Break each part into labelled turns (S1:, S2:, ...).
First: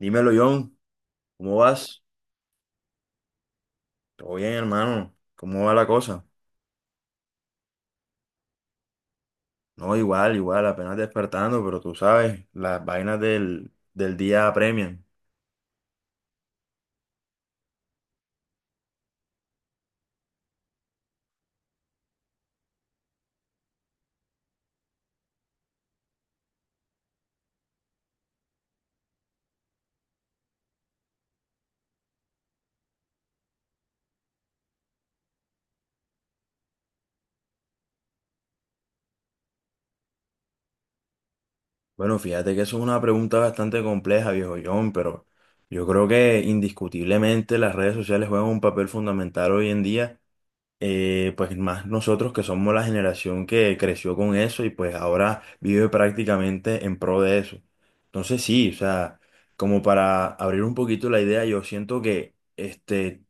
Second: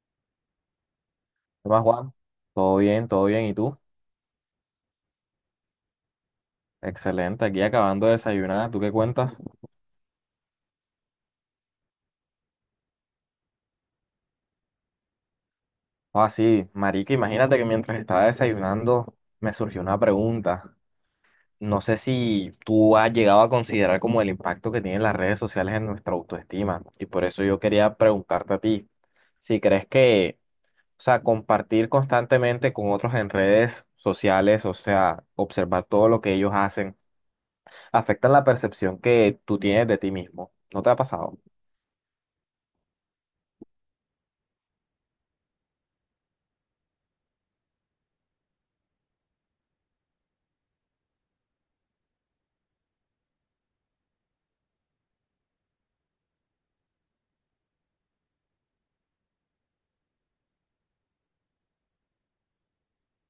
S1: Dímelo, John, ¿cómo
S2: ¿Qué más,
S1: vas?
S2: Juan? Todo bien, todo bien. ¿Y tú?
S1: Todo bien, hermano. ¿Cómo va la cosa?
S2: Excelente. Aquí acabando de desayunar. ¿Tú qué cuentas?
S1: No, igual, igual, apenas despertando, pero tú sabes, las vainas del día apremian.
S2: Ah, sí, marica, imagínate que mientras estaba desayunando me surgió una pregunta. No sé si tú has llegado a considerar como el impacto que tienen las redes sociales en nuestra autoestima. Y por eso yo quería preguntarte a ti, si crees que, o sea, compartir constantemente con otros en redes sociales, o sea, observar todo lo que ellos hacen, afecta la percepción que tú tienes de ti mismo. ¿No te ha pasado?
S1: Bueno, fíjate que eso es una pregunta bastante compleja, viejo John, pero yo creo que indiscutiblemente las redes sociales juegan un papel fundamental hoy en día, pues más nosotros que somos la generación que creció con eso y pues ahora vive prácticamente en pro de eso. Entonces sí, o sea, como para abrir un poquito la idea, yo siento que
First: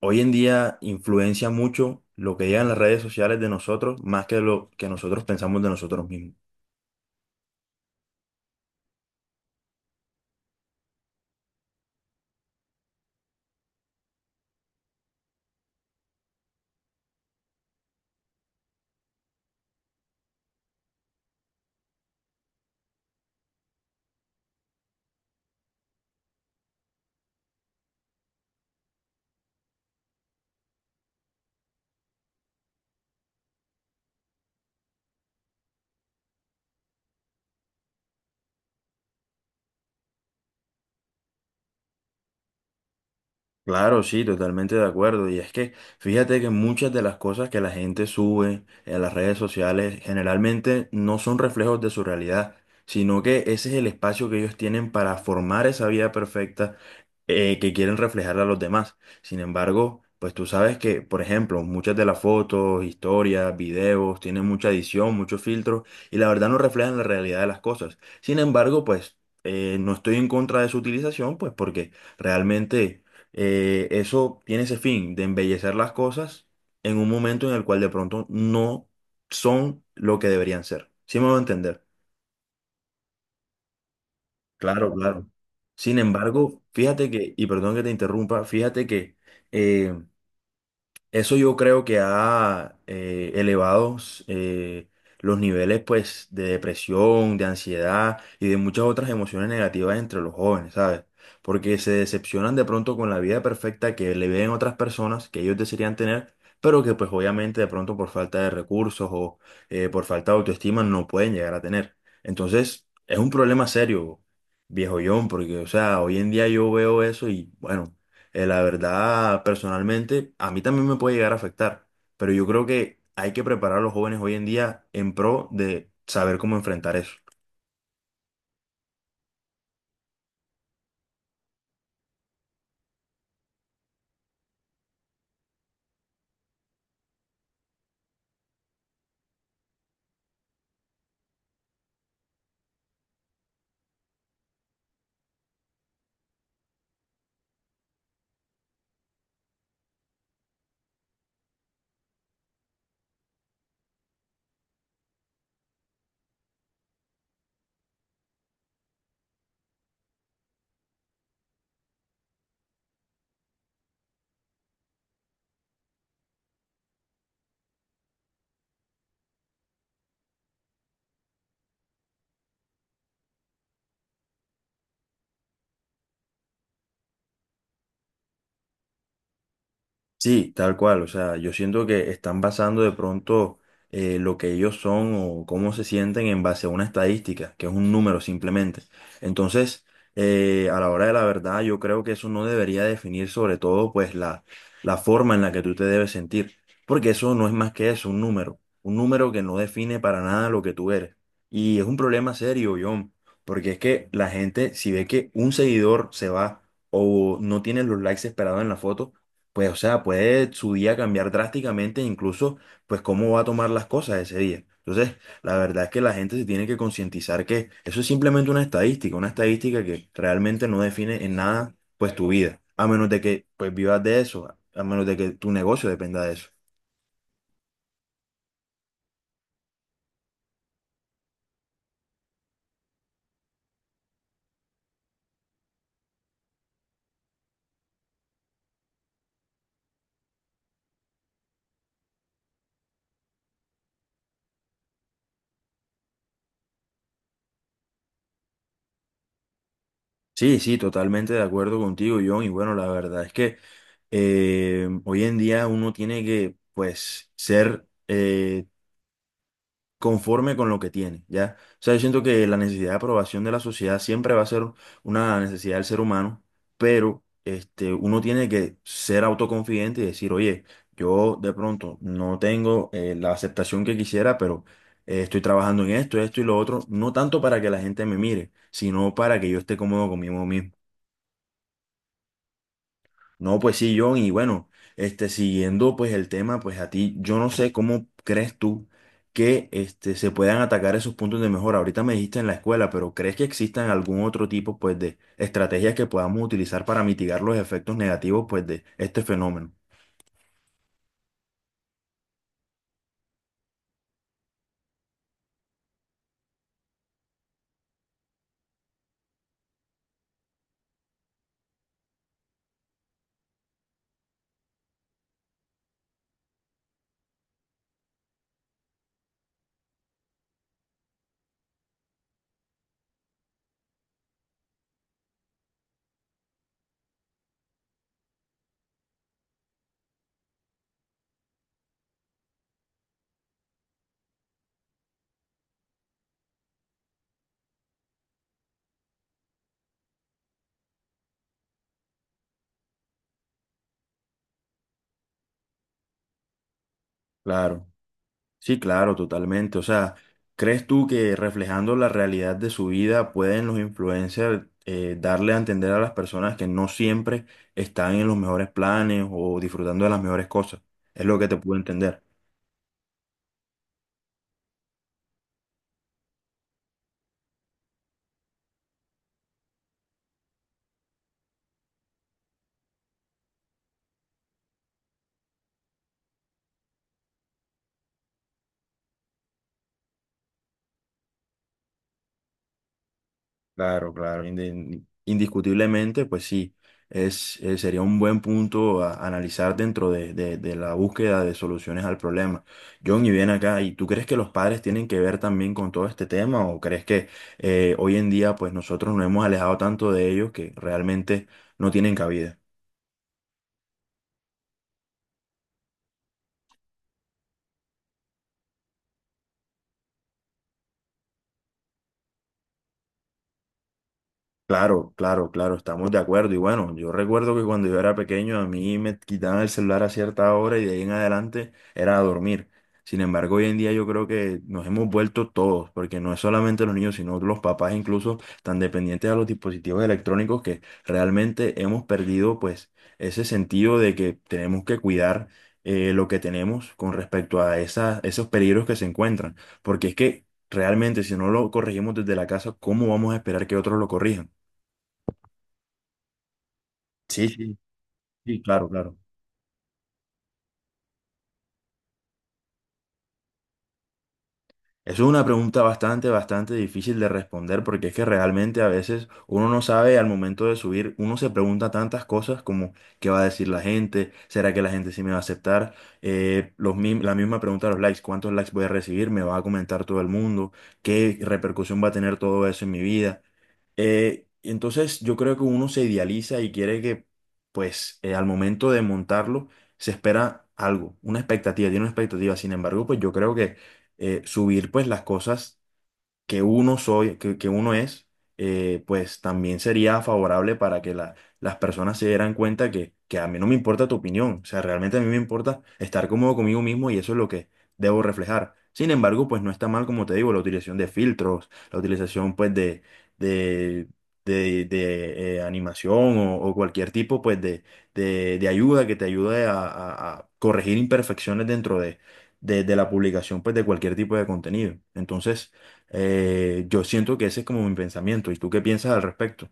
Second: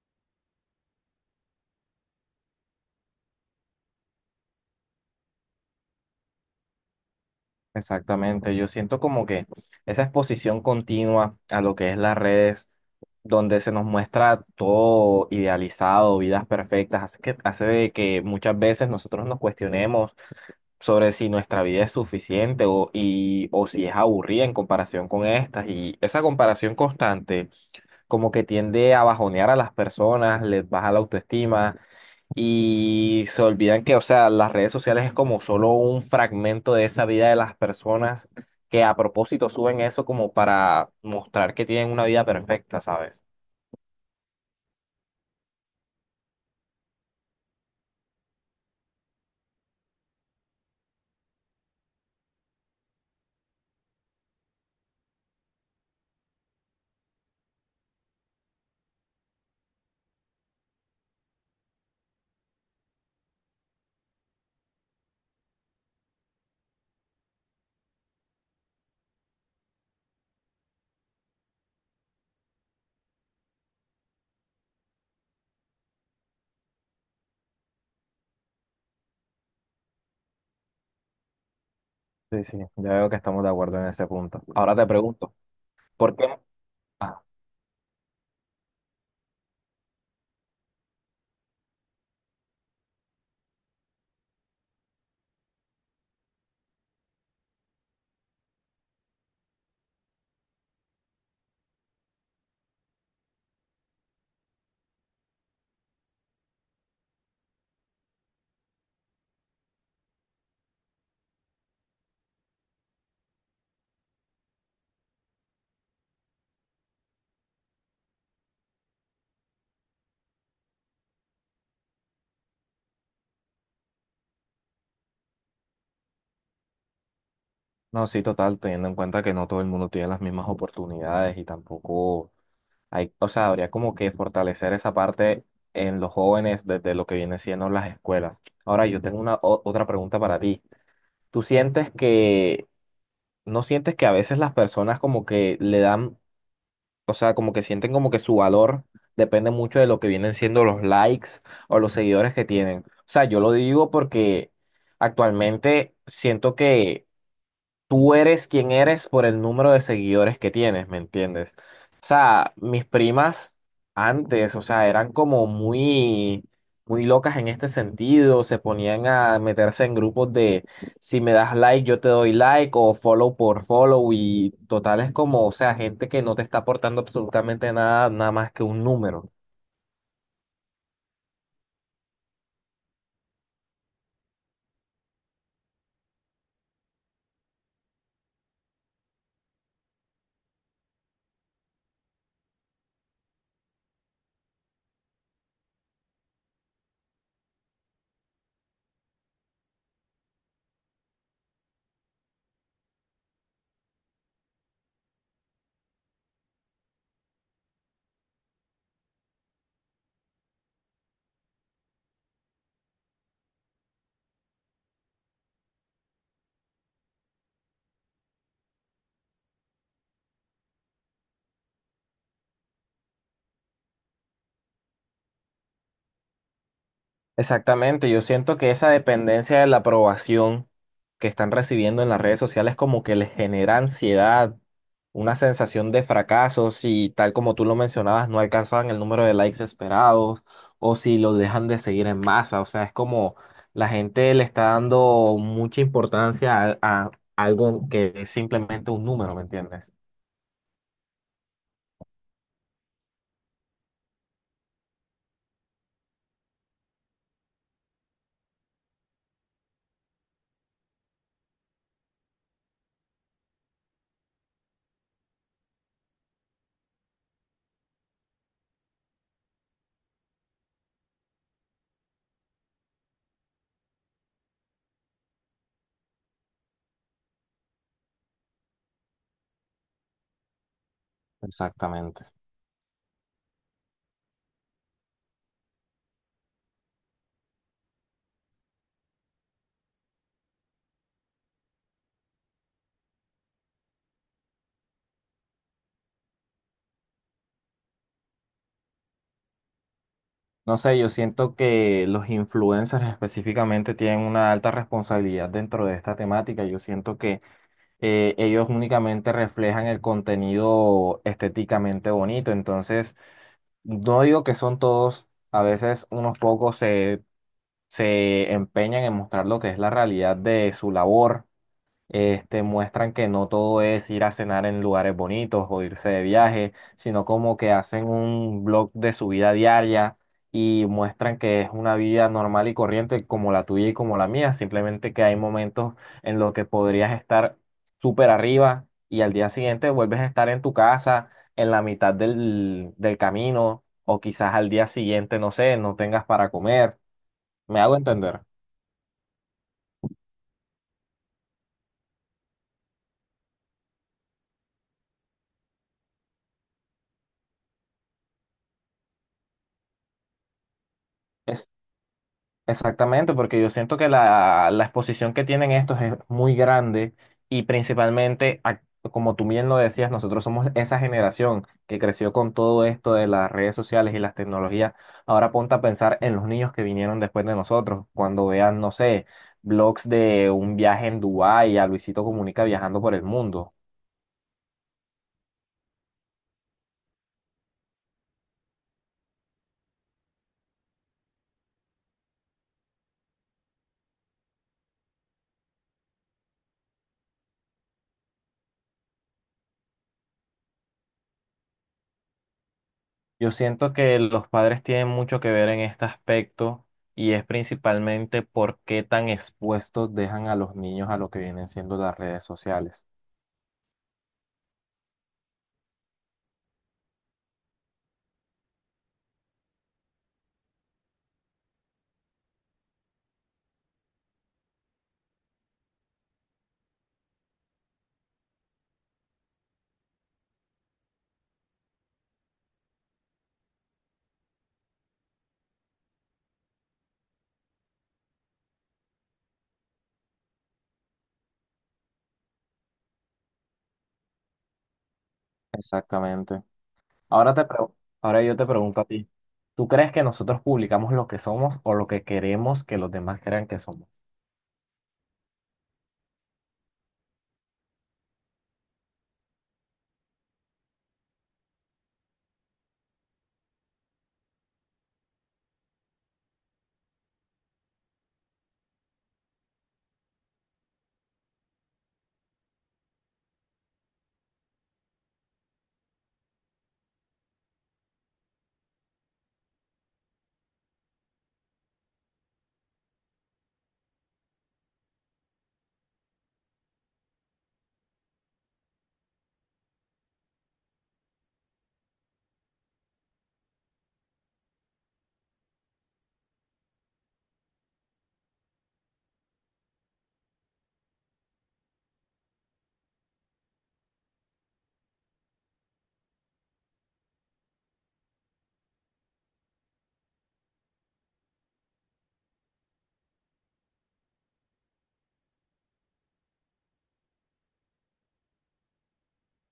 S1: hoy en día influencia mucho lo que llega las redes sociales de nosotros más que lo que nosotros pensamos de nosotros mismos.
S2: Exactamente, yo siento como que esa exposición continua a lo que es las redes, donde se nos muestra todo idealizado, vidas perfectas, hace que, hace de que muchas veces nosotros nos cuestionemos sobre si nuestra vida es suficiente o, y, o si es aburrida en comparación con estas. Y esa comparación constante como que tiende a bajonear a las personas, les baja la autoestima y se olvidan que, o sea, las redes sociales es como solo un fragmento de esa vida de las personas que a propósito suben eso como para mostrar que tienen una vida perfecta, ¿sabes?
S1: Claro, sí, totalmente de acuerdo. Y es que fíjate que muchas de las cosas que la gente sube en las redes sociales generalmente no son reflejos de su realidad, sino que ese es el espacio que ellos tienen para formar esa vida perfecta que quieren reflejar a los demás. Sin embargo, pues tú sabes que, por ejemplo, muchas de las fotos, historias, videos tienen mucha edición, muchos filtros y la verdad no reflejan la realidad de las cosas. Sin embargo, pues no estoy en contra de su utilización, pues porque realmente eso tiene ese fin de embellecer las cosas en un momento en el cual de pronto no son lo que deberían ser. ¿Sí me voy a entender?
S2: Sí, sí, ya veo que estamos de acuerdo en ese punto. Ahora te
S1: Claro, claro.
S2: pregunto,
S1: Sin
S2: ¿por qué?
S1: embargo, fíjate
S2: Ah,
S1: que, y perdón que te interrumpa, fíjate que eh, eso yo creo que ha elevado eh, los niveles pues, de depresión, de ansiedad y de muchas otras emociones negativas entre los jóvenes, ¿sabes? Porque se decepcionan de pronto con la vida perfecta que le ven otras personas que ellos desearían tener, pero que pues obviamente de pronto por falta de recursos o por falta de autoestima no pueden llegar a tener. Entonces, es un problema serio, viejo John, porque o sea, hoy en día yo veo eso y bueno, la verdad, personalmente, a mí también me puede llegar a afectar, pero yo creo que hay que preparar a los jóvenes hoy en día en pro de saber cómo enfrentar eso.
S2: no, sí, total, teniendo en cuenta que no todo el mundo tiene las mismas oportunidades y tampoco hay, o sea, habría como que fortalecer esa parte en los jóvenes desde lo que viene siendo las escuelas. Ahora, yo tengo otra pregunta para ti. ¿Tú sientes que ¿No sientes que a veces las personas como que le dan, o sea, como que sienten como que su valor depende mucho de lo que vienen siendo los likes o los seguidores que tienen? O sea, yo lo digo porque actualmente siento que tú eres quien eres por el número de seguidores que tienes, ¿me entiendes? O sea, mis primas antes, o sea, eran como muy, muy locas en este sentido, se ponían a meterse en grupos de si me das like, yo te doy like o follow por follow y total es como, o sea, gente que no te está aportando absolutamente nada, nada más que un número.
S1: Sí, tal cual. O sea, yo siento que están basando de pronto lo que ellos son o cómo se sienten en base a una estadística, que es un número simplemente. Entonces, a la hora de la verdad, yo creo que eso no debería definir sobre todo pues la forma en la que tú te debes sentir, porque eso no es más que eso, un número que no define para nada lo que tú eres. Y es un problema serio, John, porque es que la gente, si ve que un seguidor se va o no tiene los likes esperados en la foto, pues, o sea, puede su día cambiar drásticamente, incluso, pues, cómo va a tomar las cosas ese día. Entonces, la verdad es que la gente se tiene que concientizar que eso es simplemente una estadística que realmente no define en nada, pues, tu vida, a menos de que, pues, vivas de eso, a menos de que tu negocio dependa de eso.
S2: Exactamente, yo siento que esa dependencia de la aprobación que están recibiendo en las redes sociales como que les genera ansiedad, una sensación de fracaso si tal como tú lo mencionabas no alcanzaban el número de likes esperados o si los dejan de seguir en masa, o sea, es como la gente le está dando mucha importancia a algo que es simplemente un número, ¿me entiendes?
S1: Sí, sí, totalmente de acuerdo contigo, John, y bueno, la verdad es que hoy en día uno tiene que, pues, ser, conforme con lo que tiene, ¿ya? O sea, yo siento que la necesidad de aprobación de la sociedad siempre va a ser una necesidad del ser humano, pero este, uno tiene que ser autoconfidente y decir, oye, yo de pronto no tengo la aceptación que quisiera, pero estoy trabajando en esto, esto y lo otro, no tanto para que la gente me mire, sino para que yo esté cómodo conmigo mismo.
S2: Exactamente.
S1: No, pues sí, John, y bueno, este, siguiendo pues el tema, pues a ti, yo no sé cómo crees tú que este, se puedan atacar esos puntos de mejora. Ahorita me dijiste en la escuela, pero ¿crees que existan algún otro tipo pues de estrategias que podamos utilizar para mitigar los efectos negativos pues de este fenómeno?
S2: No sé, yo siento que los influencers específicamente tienen una alta responsabilidad dentro de esta temática. Yo siento que ellos únicamente reflejan el contenido estéticamente bonito. Entonces, no digo que son todos, a veces unos pocos se, se empeñan en mostrar lo que es la realidad de su labor este, muestran que no todo es ir a cenar en lugares bonitos o irse de viaje, sino como que hacen un blog de su vida diaria y muestran que es una vida normal y corriente como la tuya y como la mía, simplemente que hay momentos en los que podrías estar súper arriba y al día siguiente vuelves a estar en tu casa, en la mitad del, del camino o quizás al día siguiente, no sé, no tengas para comer. ¿Me
S1: Claro.
S2: hago entender?
S1: Sí, claro, totalmente. O sea, ¿crees tú que reflejando la realidad de su vida pueden los influencers darle a entender a las personas que no siempre están en los mejores planes o disfrutando de las mejores cosas? Es lo que te puedo entender.
S2: Exactamente, porque yo siento que la exposición que tienen estos es muy grande y principalmente, como tú bien lo decías, nosotros somos esa generación que creció con todo esto de las redes sociales y las tecnologías. Ahora ponte a pensar en los niños que vinieron después de nosotros, cuando vean, no sé, blogs de un viaje en Dubái a Luisito Comunica viajando por el mundo.
S1: Claro, claro, indiscutiblemente, pues sí, es, sería un buen punto a analizar dentro de, de la búsqueda de soluciones al problema. John, y bien acá, ¿y tú crees que los padres tienen que ver también con todo este tema o crees que hoy en día pues nosotros nos hemos alejado tanto de ellos que realmente no tienen cabida?
S2: Yo siento que los padres tienen mucho que ver en este aspecto y es principalmente por qué tan expuestos dejan a los niños a lo que vienen siendo las redes sociales.
S1: Claro, claro, claro, estamos de acuerdo. Y bueno, yo recuerdo que cuando yo era pequeño a mí me quitaban el celular a cierta hora y de ahí en adelante era a dormir. Sin embargo, hoy en día yo creo que nos hemos vuelto todos, porque no es solamente los niños, sino los papás incluso tan dependientes a los dispositivos electrónicos que realmente hemos perdido pues ese sentido de que tenemos que cuidar lo que tenemos con respecto a esas, esos peligros que se encuentran. Porque es que realmente si no lo corregimos desde la casa, ¿cómo vamos a esperar que otros lo corrijan?
S2: Exactamente.
S1: Sí,
S2: Ahora te
S1: sí,
S2: pregu- ahora yo
S1: sí,
S2: te
S1: claro,
S2: pregunto a
S1: claro.
S2: ti, ¿tú crees que nosotros publicamos lo que somos o lo que queremos que los demás crean que somos?
S1: Eso es una pregunta bastante, bastante difícil de responder porque es que realmente a veces uno no sabe al momento de subir, uno se pregunta tantas cosas como qué va a decir la gente, será que la gente sí me va a aceptar. Los, la misma pregunta de los likes, cuántos likes voy a recibir, me va a comentar todo el mundo, qué repercusión va a tener todo eso en mi vida. Entonces yo creo que uno se idealiza y quiere que, pues, al momento de montarlo, se espera algo, una expectativa, tiene una expectativa. Sin embargo, pues yo creo que subir, pues, las cosas que uno soy, que uno es, pues también sería favorable para que las personas se dieran cuenta que a mí no me importa tu opinión, o sea, realmente a mí me importa estar cómodo conmigo mismo y eso es lo que debo reflejar. Sin embargo, pues no está mal, como te digo, la utilización de filtros, la utilización pues de, de animación o cualquier tipo pues de ayuda que te ayude a, a corregir imperfecciones dentro de la publicación pues de cualquier tipo de contenido. Entonces, yo siento que ese es como mi pensamiento. ¿Y tú qué piensas al respecto?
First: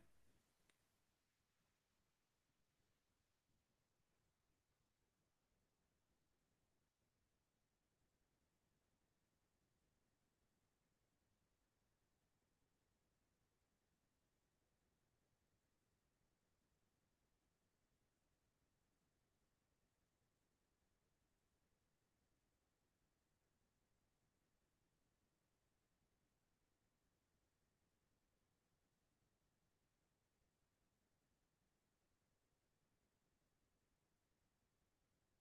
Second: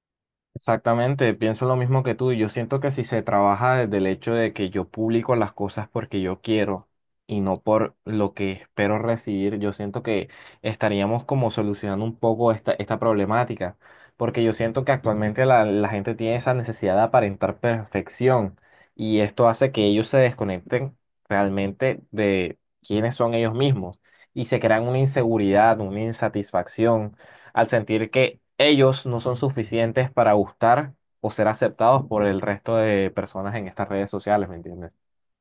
S2: Exactamente, pienso lo mismo que tú. Yo siento que si se trabaja desde el hecho de que yo publico las cosas porque yo quiero y no por lo que espero recibir, yo siento que estaríamos como solucionando un poco esta, esta problemática, porque yo siento que actualmente la, la gente tiene esa necesidad de aparentar perfección y esto hace que ellos se desconecten realmente de quiénes son ellos mismos y se crean una inseguridad, una insatisfacción al sentir que ellos no son suficientes para gustar o ser aceptados por el resto de personas en estas redes sociales, ¿me entiendes?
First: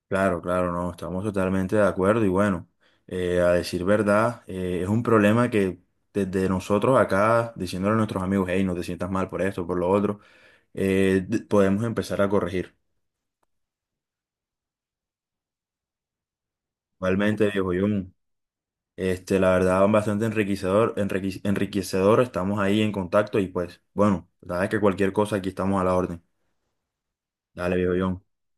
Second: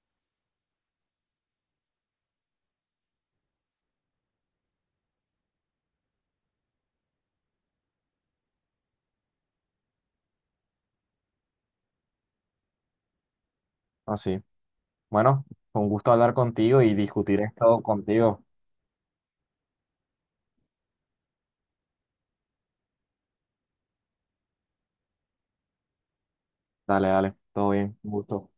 S1: Claro, claro, no, estamos totalmente de acuerdo y bueno, a decir verdad, es un problema que desde nosotros acá, diciéndole a nuestros amigos, hey, no te sientas mal por esto, por lo otro, podemos empezar a corregir.
S2: Así. Bueno, fue un gusto hablar contigo y discutir
S1: Igualmente, viejo
S2: esto
S1: Jun,
S2: contigo.
S1: este, la verdad, bastante enriquecedor, enriquecedor, estamos ahí en contacto y pues, bueno, la verdad es que cualquier cosa aquí estamos a la orden.
S2: Dale, dale, todo
S1: Dale, viejo
S2: bien, un
S1: Jun.
S2: gusto.